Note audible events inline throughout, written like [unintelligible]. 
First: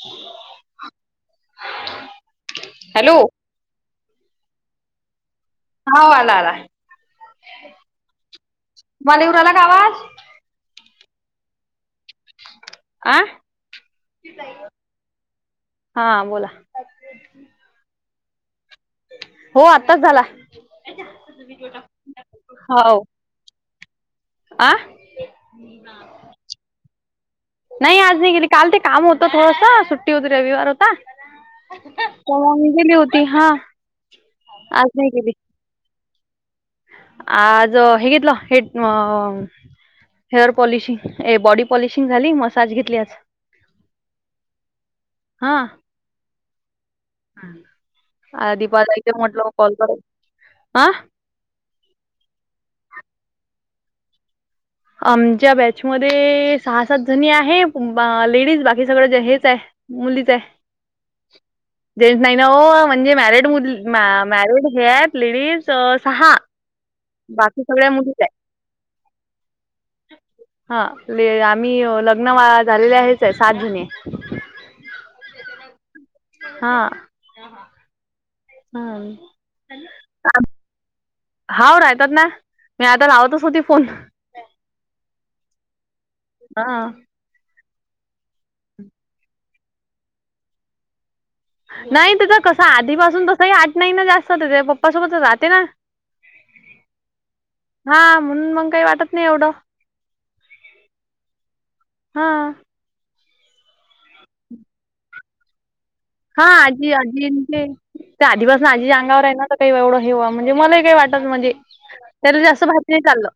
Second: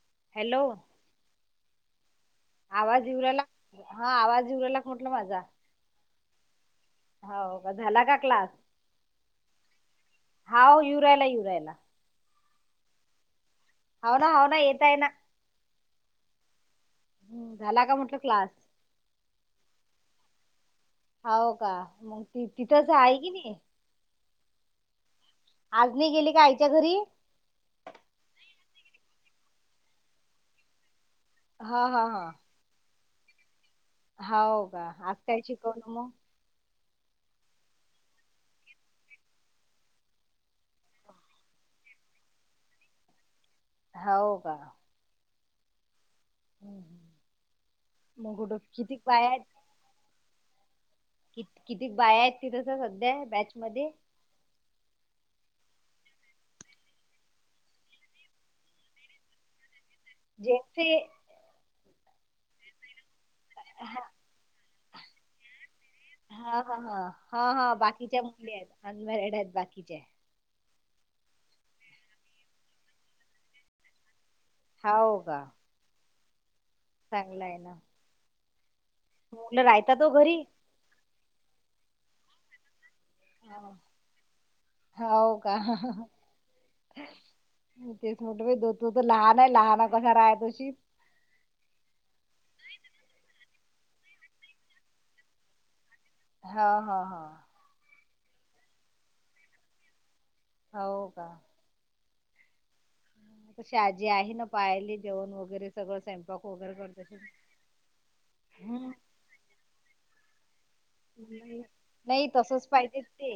Shoe hello ह हा [unintelligible] आवाज इवूरायला हा आवाज इवूरायला का म्हणटलं माझा हो आला आला. हाव का झाला का क्लास तुम्हाला येऊ राहिला का आवाज हाव येवु राहायला येवु राहायला आं? हावना हावना येताय ना. हा बोला. हो झाला का म्हटलं क्लास? हो आत्ताच झाला हाव का मग ती तिथंच आहे की नाही आं आज नाही गेली का आईच्या घरी? नाही आज नाही गेली काल ते काम होतं थोडस सुट्टी होती रविवार होता हा हा परवानगी दिली होती हा. हो का आज नाही गेली आजकाय शिकवल मग? आज हे घेतलं हे अ हेअर पॉलिशिंग ए बॉडी पॉलिशिंग झाली मसाज घेतलीयास हो का? हां. हम् मगुठं दीपाला किती इथे पाया म्हटलं [unintelligible] कॉल करु, आं? कि किती बाया आहेत तिथस सध्या बॅचमध्ये आमच्या बॅचमध्ये सहा सात जणी आहे लेडीज बाकी सगळं हेच आहे. जेन्टसे जेन्ट्स नाही ना म्हणजे मॅरिड मुली मॅरिड हे आहेत लेडीज सहा हा हा बाकी सगळ्या मुलीच आहे. अन मॅरिड आहेत बाकीचेे. हा आम्ही लग्न झालेले आहेच आहे सात जनी हाव का? हा हम्म. मुल राहता का घरी? हाव राहतात ना मी आता राहवत ह हो का? हा तेच म्हणत दो तो तर लहान आहे लहान कश राय तशी नाही तिथं कसं आधीपासून तसंही आठ नाही ना जास्त तेच्या पप्पासोबत राहते ना हा हा हा. हा म्हणून मग काही वाटत नाही एवढं. हो का? हा. अशा आजी आहे ना पाहाले जेवण वगैरे. सगळ स हा आजी, आजी. ते आधीपासून आजी हम्म अंगावर आहे ना तर काही एवढं हे‌व म्हणजे मलाही काही वाटत म्हणजे नाही नाही तरी जास्त तसच भातने पाहिजेत चाललं ते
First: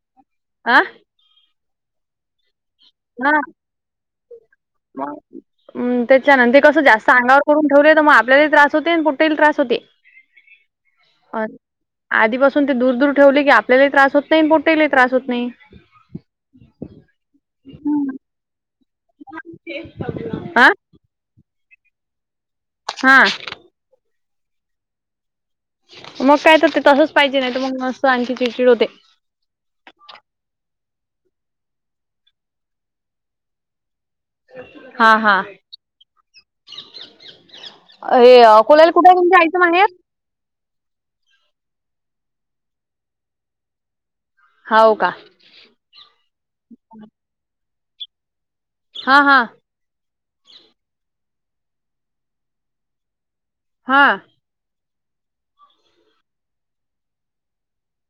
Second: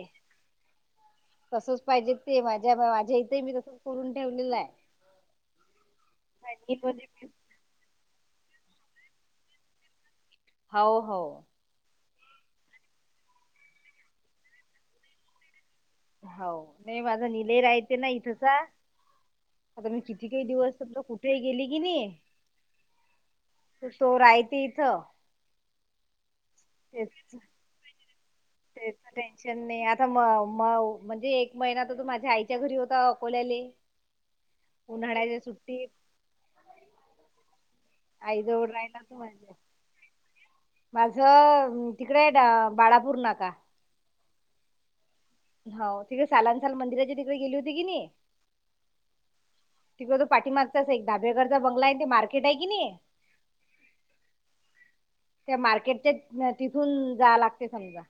हा. तसच पाहिजे ते माझ्या माझ्या हा इथे मी तसंच करून ठेवलेलं आहे. हम्म त्याच्यानंतर आणि कसं म्हणजे जास्त मी- आंगाव करून ठेवले तर मग आपल्याला त्रास होते आणि कुठेही त्रास होते. हो हो. अ आधीपासून ते दूर-दूर ठेवले की आपल्याला त्रास होत नाही पोटेलाही त्रास होत नाही. हो नाही माझा निले राहते ना इथंचा. आता मी किती काही हा दिवस कुठेही गेली की नाही. हा. तो राहते इथं. मग काय तर ते तसंच तेच पाहिजे नाही तर मग मस्त आणखी चिडचिड होते. तेच टेन्शन नाही आता म म म्हणजे एक महिना तर तो माझ्या आईच्या घरी होता अकोल्याले. [inaudible] हा उन्हाळ्याच्या हा सुट्टी. अ हे आईजवळ अकोलाला राहिला कुठे तू तुमच्या माझ्या आईचं माहेर? माझं तिकडे बाळापूर नाका. होव का? हो तिकडे सालानसाल मंदिराची तिकडे गेली होती की नाही. हा हा. तिकडे तो पाठीमागताच आहे एक डाबेगरचा बंगला आहे आणि ते मार्केट आहे कि नाही. हा. त्या मार्केटच्या तिथून जाय लागते समजा.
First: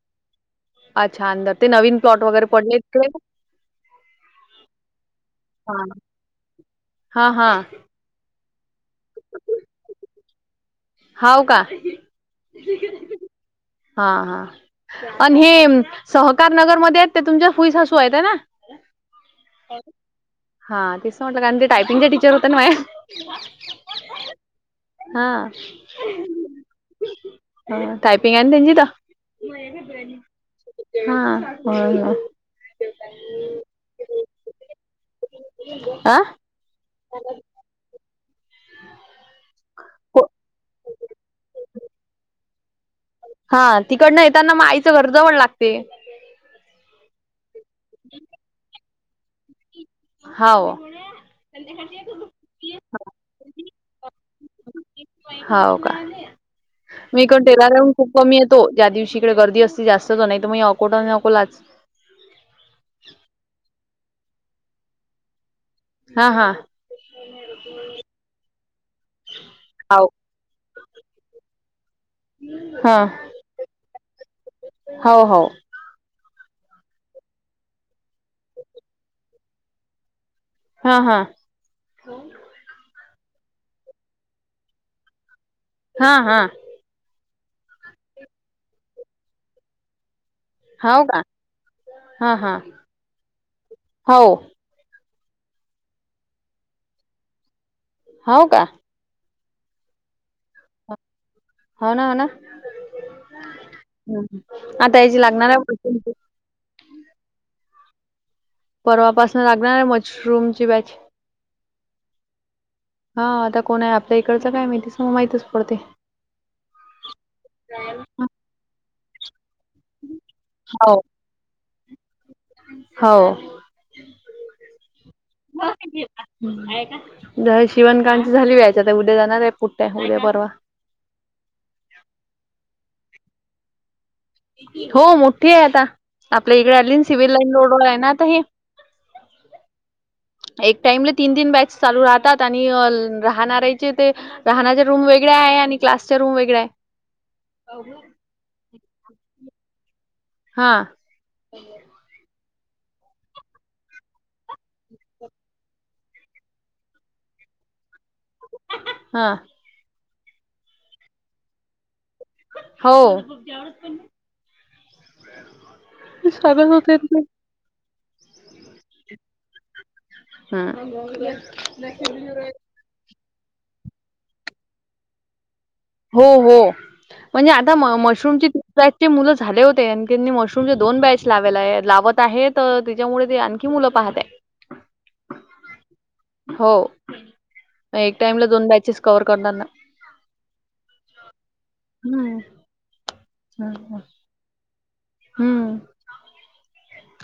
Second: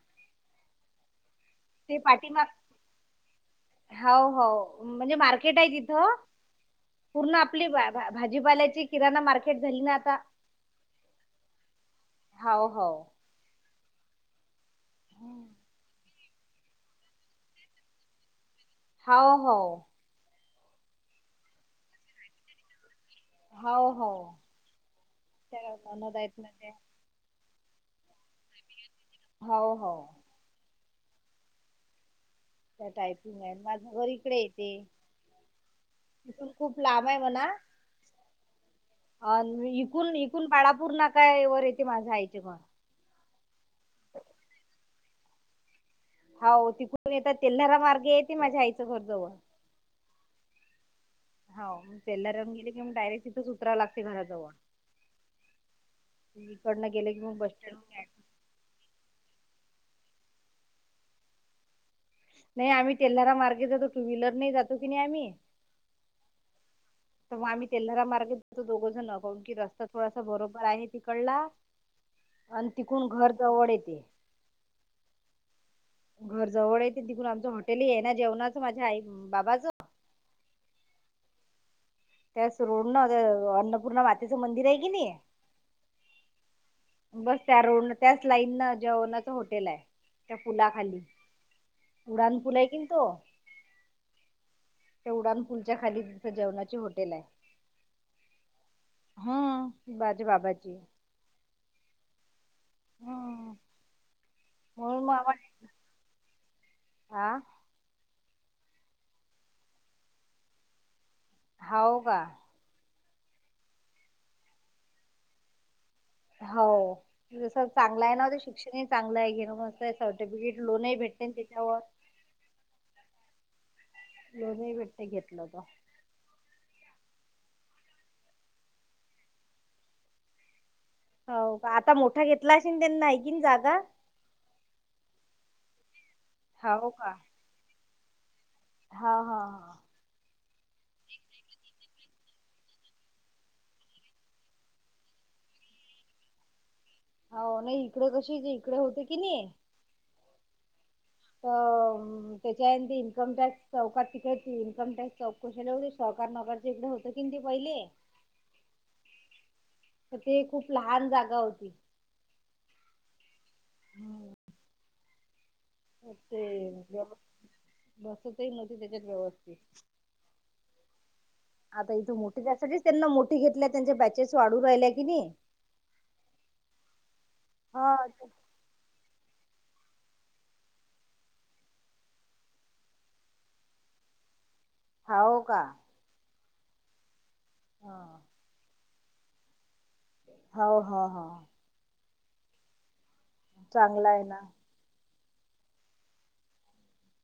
अच्छा! अंदर ते नवीन प्लॉट वगैरे पडले ते. हो हो म्हणजे मार्केट आहे तिथ हा पूर्ण हा आपलीच आहे. भाजीपाल्यायची किराणा मार्केट झाली ना आता? हो का? हो हो हा हा आणि हे सहकार नगरमध्ये आहेत ते तुमच्या फुई सासू आहेत आहे ना? हो हो. हा तेसं म्हटलं आणि ते टायपिंगचे टीचर होते ना. हाव हाव हा. त्या ननद ते टायपिंग आहे ना त्यांची तर. हाव हाव [inaudible] हा होय. त्या टायपिंग आहे माझं घर इकडे येते. आ [inaudible] खूप लांब आहे म्हणा. अ इथून-इथून बाळापूर नाका एवर येते माझं आईचे पण. हा तिकडनं येताना मग आईचं घर जवळ लागते. हो तिथून येत तेल्हारा मार्ग आहेेत ते माझ्या आईचं घरजवळ. हाव. हा म तेेलरांग गेली की मग डायरेक्ट तिथच उतराव लागते घराजवळ. हाव का इकडनं गेले की मग बस स्टँड व तो ज्या दिवशी इकडे गर्दी असती जास्तच नाही तर मग अकोटा नकोलाच नाही आमी टेल्हार मार्गे जातो टू व्हीलर नाही जातो की नाई आमी हा हा तर मग आम्ही तेल्हरा मार्गेत जातो दोघं जण बगु की रस्ता हाव थोडासा बरोबर आहे तिकडला आण हा तिकून घर जवड येते हाव हाव घर जवळहे ते तिकून आमचं हॉटेल इआय ना जेवणाच माझ्या आई बाबाचं हा हा त्याच रोड ना ते अन्नपूर्णा मातेचं मंदिर आय कनी हा हा बस त्या रोड ल त्याच लाईन न जेवणाचं होटेलाय त्या पुला खाली हाव का उडान पुल हाय कनी तो हओ हे उडानपूलच्या खाली तिथं जेवणाची होटेलाय हाओ का हा माजे बाबाची हाओ ना हाओ ना हम्म आता म्हणून मग याची आम्हाला लागणाराए हा परवापासून लागणारात मशरूम ची बाची हाओ का हा आता कोणय आपल्या इकडचं काय माहिती स म माहितच पडते हो जसं चांगलाय ना ते शिक्षणही चांगलाय घे मं सर्टिफिकेट लोनही भेट तेच्यावर हाओ लोनही भेटतय घेतलं त शिवणकांची झाली बॅच आता उद्या जाणाराय पुठ्या उद्या परवा हाओ का आता मोठा घेतला असेल त्यांन ऐकीन जागा हो मोठीये आता आपल्या इकडे हो आलीन का सिव्हल लाईन रोड उन हाय ना आता हे हा हा हा एक टाइमला तीन तीन बॅच चालू राहतात आणि अल राहणार्याचे ते राहण्याच्या रूम वेगळ्या आहे आणि क्लासच्या रूम वेगळ्या आहे हो नाई इकडे कशी इकडे होते कीनी हां अ त्याच्या इन्कम टॅक्स चौकात तिक त इनकम टॅक्स चौ कुशाला एवढे सहकार नकारच इकडें होत की ते पहिले हा तर ते खूप लहान जागा होती हो ते सांगत होते ति व्यवस्थित बसतही नवत तेच्यात व्यवस्थित हा आता इते मोटी त्यासाठीच त्यांना मोटी घेतल्या त्यांच्या बॅचेस वाढू राहिल्या किनइ हो हो म्हणजे आता म हा ते- मशरूमची चे मुलं झाले होते आणखीनी मशरूमचे दोन बॅच लावलाए लावत आहेत तेच्यामुळे ते आण की मुलं पाहतए हाओका हो एक हा टाइमला दोन बॅचेस कव्हर करणार ना हाव हा हा हम्म चांगला आहे ना? हम्म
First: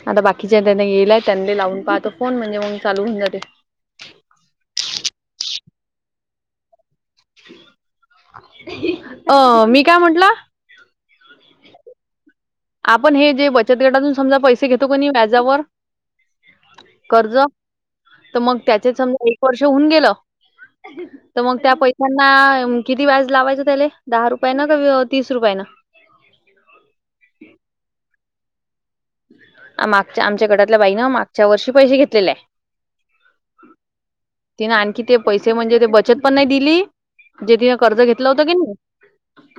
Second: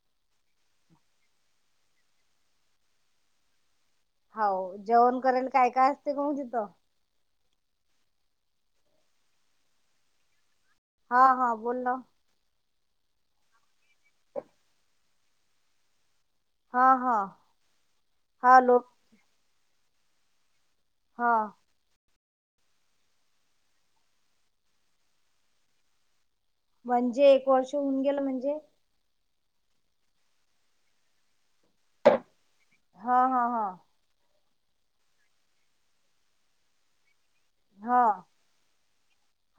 आता बाकीच्या त्यांना गेलाय त्यांनी लावून पाहतोन म्हणजे मग चालू होऊन जाते. हाऊ जेवण केल काय काय असते काण तिथं. अ मी काय म्हटलं? हा हा बोलल. आपण हे जे बचत गटातून समजा पैसे घेतो का नाही व्याजावर. हा हा कर्ज तर मग हा लोक त्याचे समजा. वर्ष होऊन गेलं हा तर मग त्या पै त्यांना किती व्याज लावायचं त्याले? दहा रुपयान क तीस रुपयान? म्हणजे एक वर्ष होऊन गेलं म्हणजे? मागच्या आमच्या गटातल्या बाईनं मागच्या वर्षी पैसे घेतलेले आहे. हा हा हा तिने आणखी ते पैसे म्हणजे ते बचत पण नाही दिली. जेथि कर्ज हा घेतला होता की नाई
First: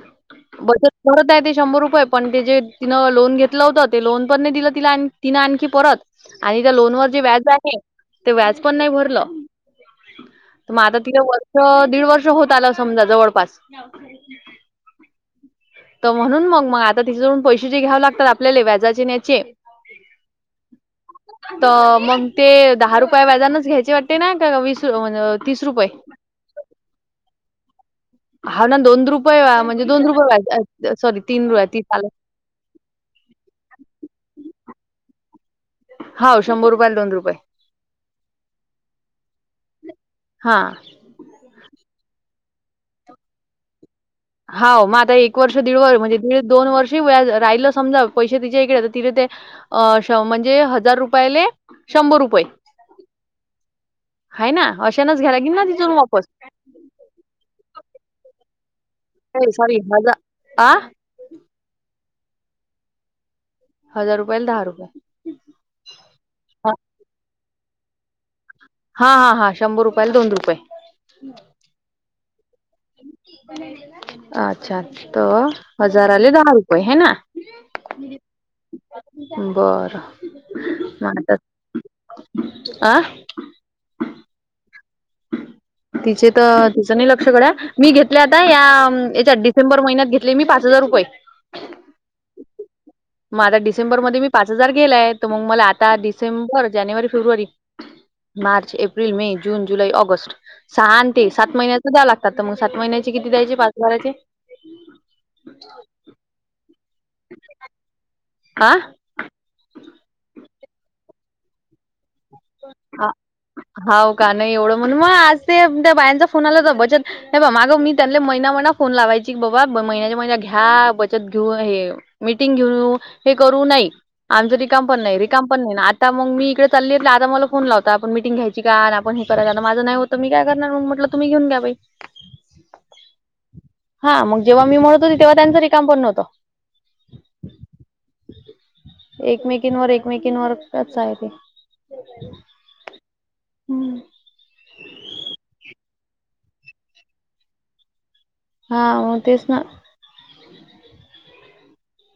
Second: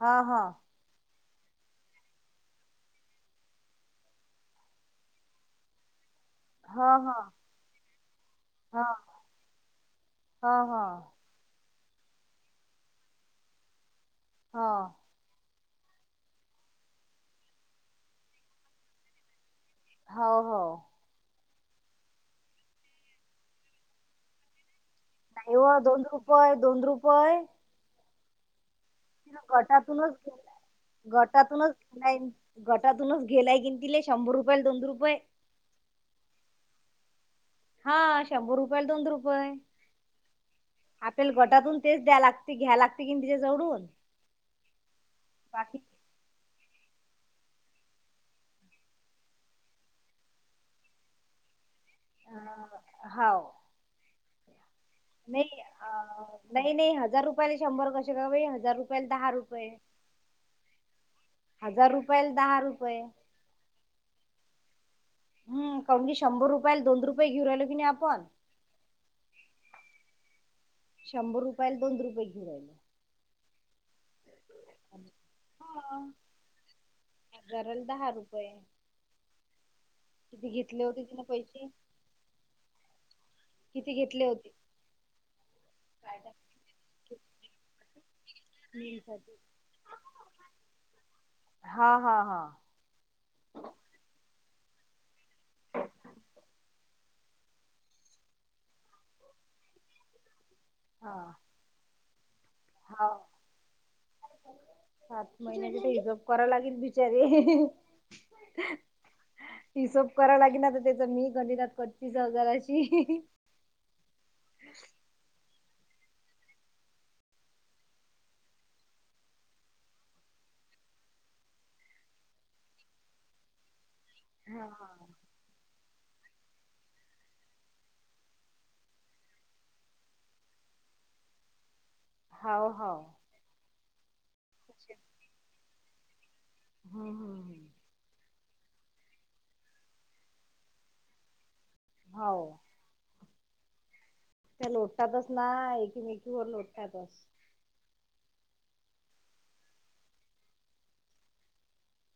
हा हा बचत परत आहे ते शंभर रुपये पण ते जे तिनं लोन घेतलं होतं ते लोन. पने दिलं तिला तिं आणखी परत आणि त्या हा लोन वर जे हा व्याज आहे ते व्याज पण हा नाही भरलं. हा तर मग आता हा तिथं वर्ष दीड वर्ष होत आलं समजा जवळपास. हा तर म्हणून मग मग आता तिथ जून पैसे जे घ्याव लागतात आपल्याले व्याजाचे न्याचे. हा हो तर मग ते दहा रुपये व्याजानच घ्यायचे वाटते ना का वीस रये म्हणज ओ हो दोन रुपय दोन रुपय. हा ना दोन रुपये वा म्हणजे दोन गटातूनच घे- रुपये सॉरी तीन रुपये तीस आलं गटातूनच गटातूनच घेलाय की तिले शंभर रुपयाल दोन रुपये. हाव शंभर रुपयाल दोन रुपये. हा शंभर रुपयाला दोन रुपये. हा आपल्याल गटातून तेच द्या लागते घ्या लागते की तिच्या जवडून. हाव मग आता एक वर्ष दीड व म्हणजे. त दोन वर्षी व राहिलं समजा पैसे तिच्या इकडे तिथे ते. अ श म्हणजे हजार रुपयाले. अ हाव हाय ना अशानाच घ्याला की ना तिथून वापस. हे नइ हजार रुपयाला शंभर कसे काई हजार रुपयाला दहा नाही रुपये. सॉरी हजार आ? हजार रुपयाला दहा रुपये. हजार रुपयाला दहा रुपये हम कावुन की शंभर रुपयाला दोन रुपये घेऊ राहिलो की नाही आपण हा हा हां शंभर रुपयाला दोन रुपये शंभर रुपयाला दोन रुपये घेऊ राहीलो [inaudible] अच्छा त हा हजारा ले दहा रुपये हे ना हजाराला दहा रुपये बरं किती घेतले होते मग तिने आता पैशे? आ? किती घेतले होते? तिचे तर तिचं नाय लक्ष गड्या मी घेतल्या आता या याच्यात मीलसाठी डिसेंबर महिन्यात घेतले मी पाच हजार रुपये. हा हा हा. मग आता डिसेंबर मध्ये मी पाच हजार गेलाय तर मग मला आता डिसेंबर जानेवारी फेब्रुवारी. मार्च, एप्रिल, मे, जून, जुलै, ऑगस्ट सहा न हा ते सात महिन्याच द्या लागत. आता मग सात हा महिन्याचे किती द्यायचे पाचभराचे? सात महिन्याचे ते हिशोब कराय लागेल बिचारे आ हिशोब कराय लागेल ना तर आता त्याच मी गणितात कच्चीचं हाय हा- जराशी. हाव का नाई एवढं म्हणून मग आज ते त्या बायांचा फोन आला तर बचत नाही बा माग मी त्यांले महिना महिना फोन लावायची की बाबा ब महिन्याच्या महिन्या घ्या बचत घेऊन हे मीटिंग घेऊन येऊ हे करू नाई. आमचं हा रिकाम पण नाय रिकाम पण नाय ना आता मग मी इकडे चालले आत तर मला फोन लावता आपण मिटिंग घ्यायची का? आन आपण हे करायला ना माझं नाय होतं मी काय करणार म्हटलं तुम्ही घेऊन घ्या बाई. होव होव. हा मग जेव्हा मी म्हणत होती तेव्हा त्यांच रिकाम पण नव्हतं. हा हा. एकमेकिंवर एकमेकिंवर कचा हाय ते. हाव. हम्म. त्या लोटतातच ना एकीमेकीवर लोटतातच. हां मग तेच ना.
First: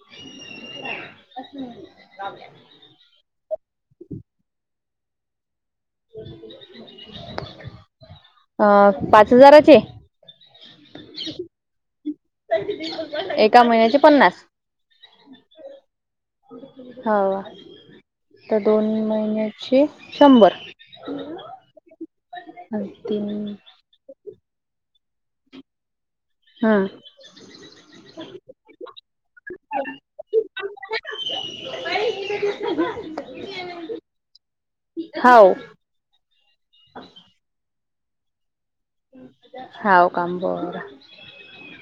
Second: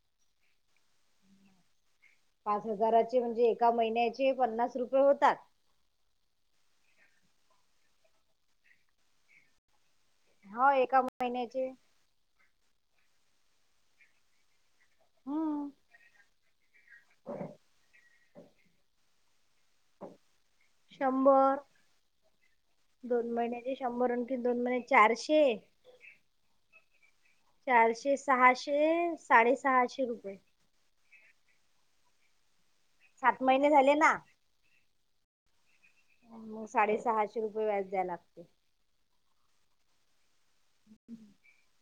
[inaudible] पाच हजाराचे म्हणजे एका महिन्याचे पन्नास रुपये होतात. अं पाच हजाराचे. हो एका महिन्याचे. एका महिन्याचे पन्नास. हम्म हाव तर दोन महिन्या ची शंभर शंभर दोन तीन महिन्याचे शंभर हून ते दोन महिन्याचे चारशे हां. चारशे सहाशे साडेसहाशे रुपये. [inaudible] सात महिने झाले ना. हाव. मग साडे सहाशे रुपये व्याज द्याय लागते. हाव का बरं. [inaudible]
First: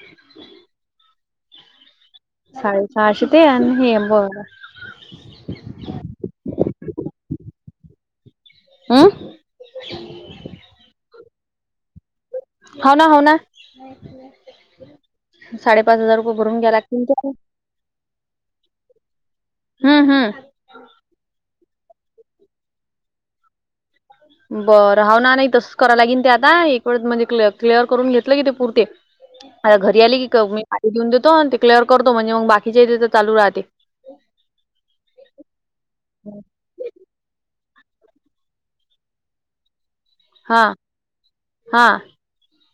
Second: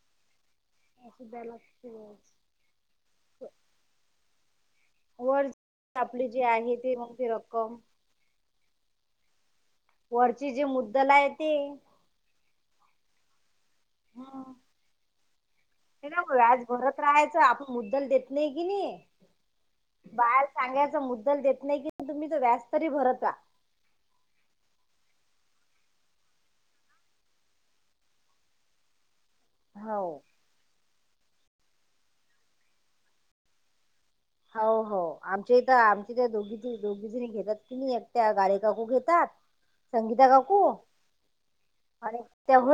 असं द्या लागतीलचं. साडे सहाशे ते आणि हे बरं. वर आपली जे आहे ते मग ती रक्कम हम्म. वरची जी मुद्दल हाय ते. हो ना हो ना. हम्म साडे पाच व्याज भरत राहायचं. आपण मुद्दल देत नाही की नी. हम्म हम्म. बाहेर सांगायचा मुद्दल देत नाही की नी तुम्ही, तर व्याज तरी भरत रहा. बरं, हाव ना. नाही तसं करायला लागेल ते आता एक वेस म्हणजे क क्लिअर करून घेतलं की ते पुरते, [unintelligible] आता घरी आली की मी देऊन देतो आणि ते क्लिअर करतो म्हणजे मग बाकीच्या [unintelligible] चालू राहते. हो हो, आमच्या इथं आमचे तर दोघी दोघी जणी घेतात की नाही एकट्या गाळेकाकू घेतात संगीता हा काकू हा आणि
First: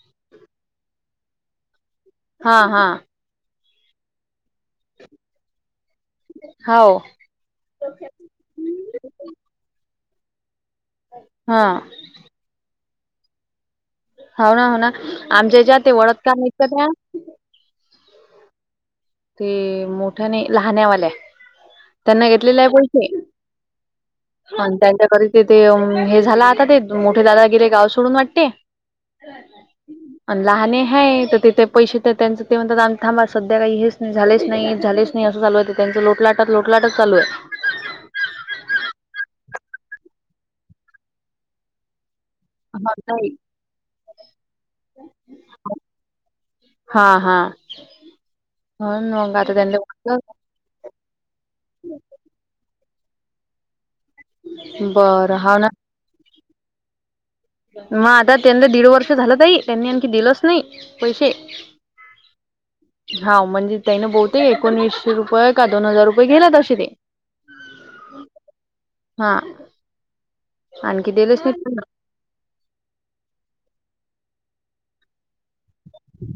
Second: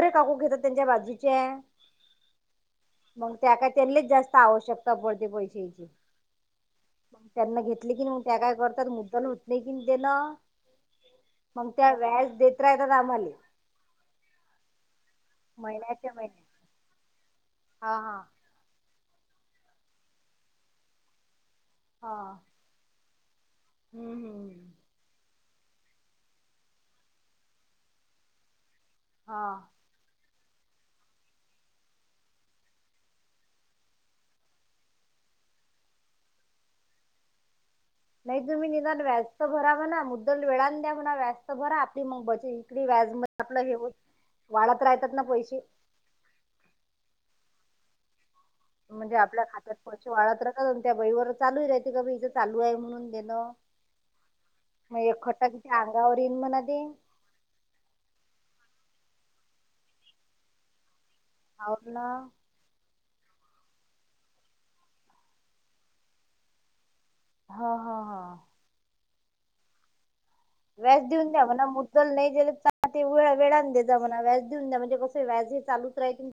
[unintelligible] काकू घेतात, त्यांच्या बाजूच्या. हा हा. मग त्या काय त्यांलेच जास्त आवश्यकता पडते पैशाची. हो. मग त्यांना घेतली कीन मग त्या काय करतात मुद्दाल उठ नाही कि देणा हा मग त्या व्याज देत राहय बघ आम्हाले. हाव ना हो ना. आमच्या ज्या ते महिन्याच्या ओळत का महिन्या नाहीत का त्या? हा हा. ते मोठ्या नाही लहाण्यावाल्या हा त्यांना घेतलेले आहे पैसे हम्म हम्म. आणि त्यांच्या घरी ते ते हे झाला. आता ते मोठे दादा गेले गाव सोडून वाटते. हा. अन् लहाने है तर तिथे पैसे तर त्यांच ते म्हणतात, आम्ही थांबा सध्या काही हेच झालेच नाही, झालेच नाही. असं चालू आहेत. त्यांचं लोटलाटत लोटलाटच चालू आहे. नाही तुम्ही निदान व्याज भरा म्हणा. मुद्दल वेळान द्या म्हणा. व्याज त भरा. आपली मग बज [unintelligible] हा व्याज नाही आपलं हे वाढत रायतात ना पैसे. हा हा. म्हणून म्हणजे मग आपल्या आता खात्यात त्यांना पैसे वाटलं वाढत राह ण त्या बाई व चालू राहते ग, बाई इथं चालू आहे म्हणून देणं. मग बरं एकखट्टा हाव ना किती अंगावर येईन म्हण ते. मग आता त्यांना दीड वर्ष झालं तई, त्यांनी आणखी दिलच नाही पैसे. [unintelligible] हा म्हणजे त्या ना बहुते एकोणवीसशे रुपये का दोन हजार रुपये गेला तशी ते. हा हा हा. हा. व्याज आणखी देऊन दिलेच द्या म्हणाव नाही मु दल नाही गेलं ते वेळ वेळान द्या म्हणा. व्याज देऊन द्या म्हणजे कसं व्याज हे चालूच राहितील.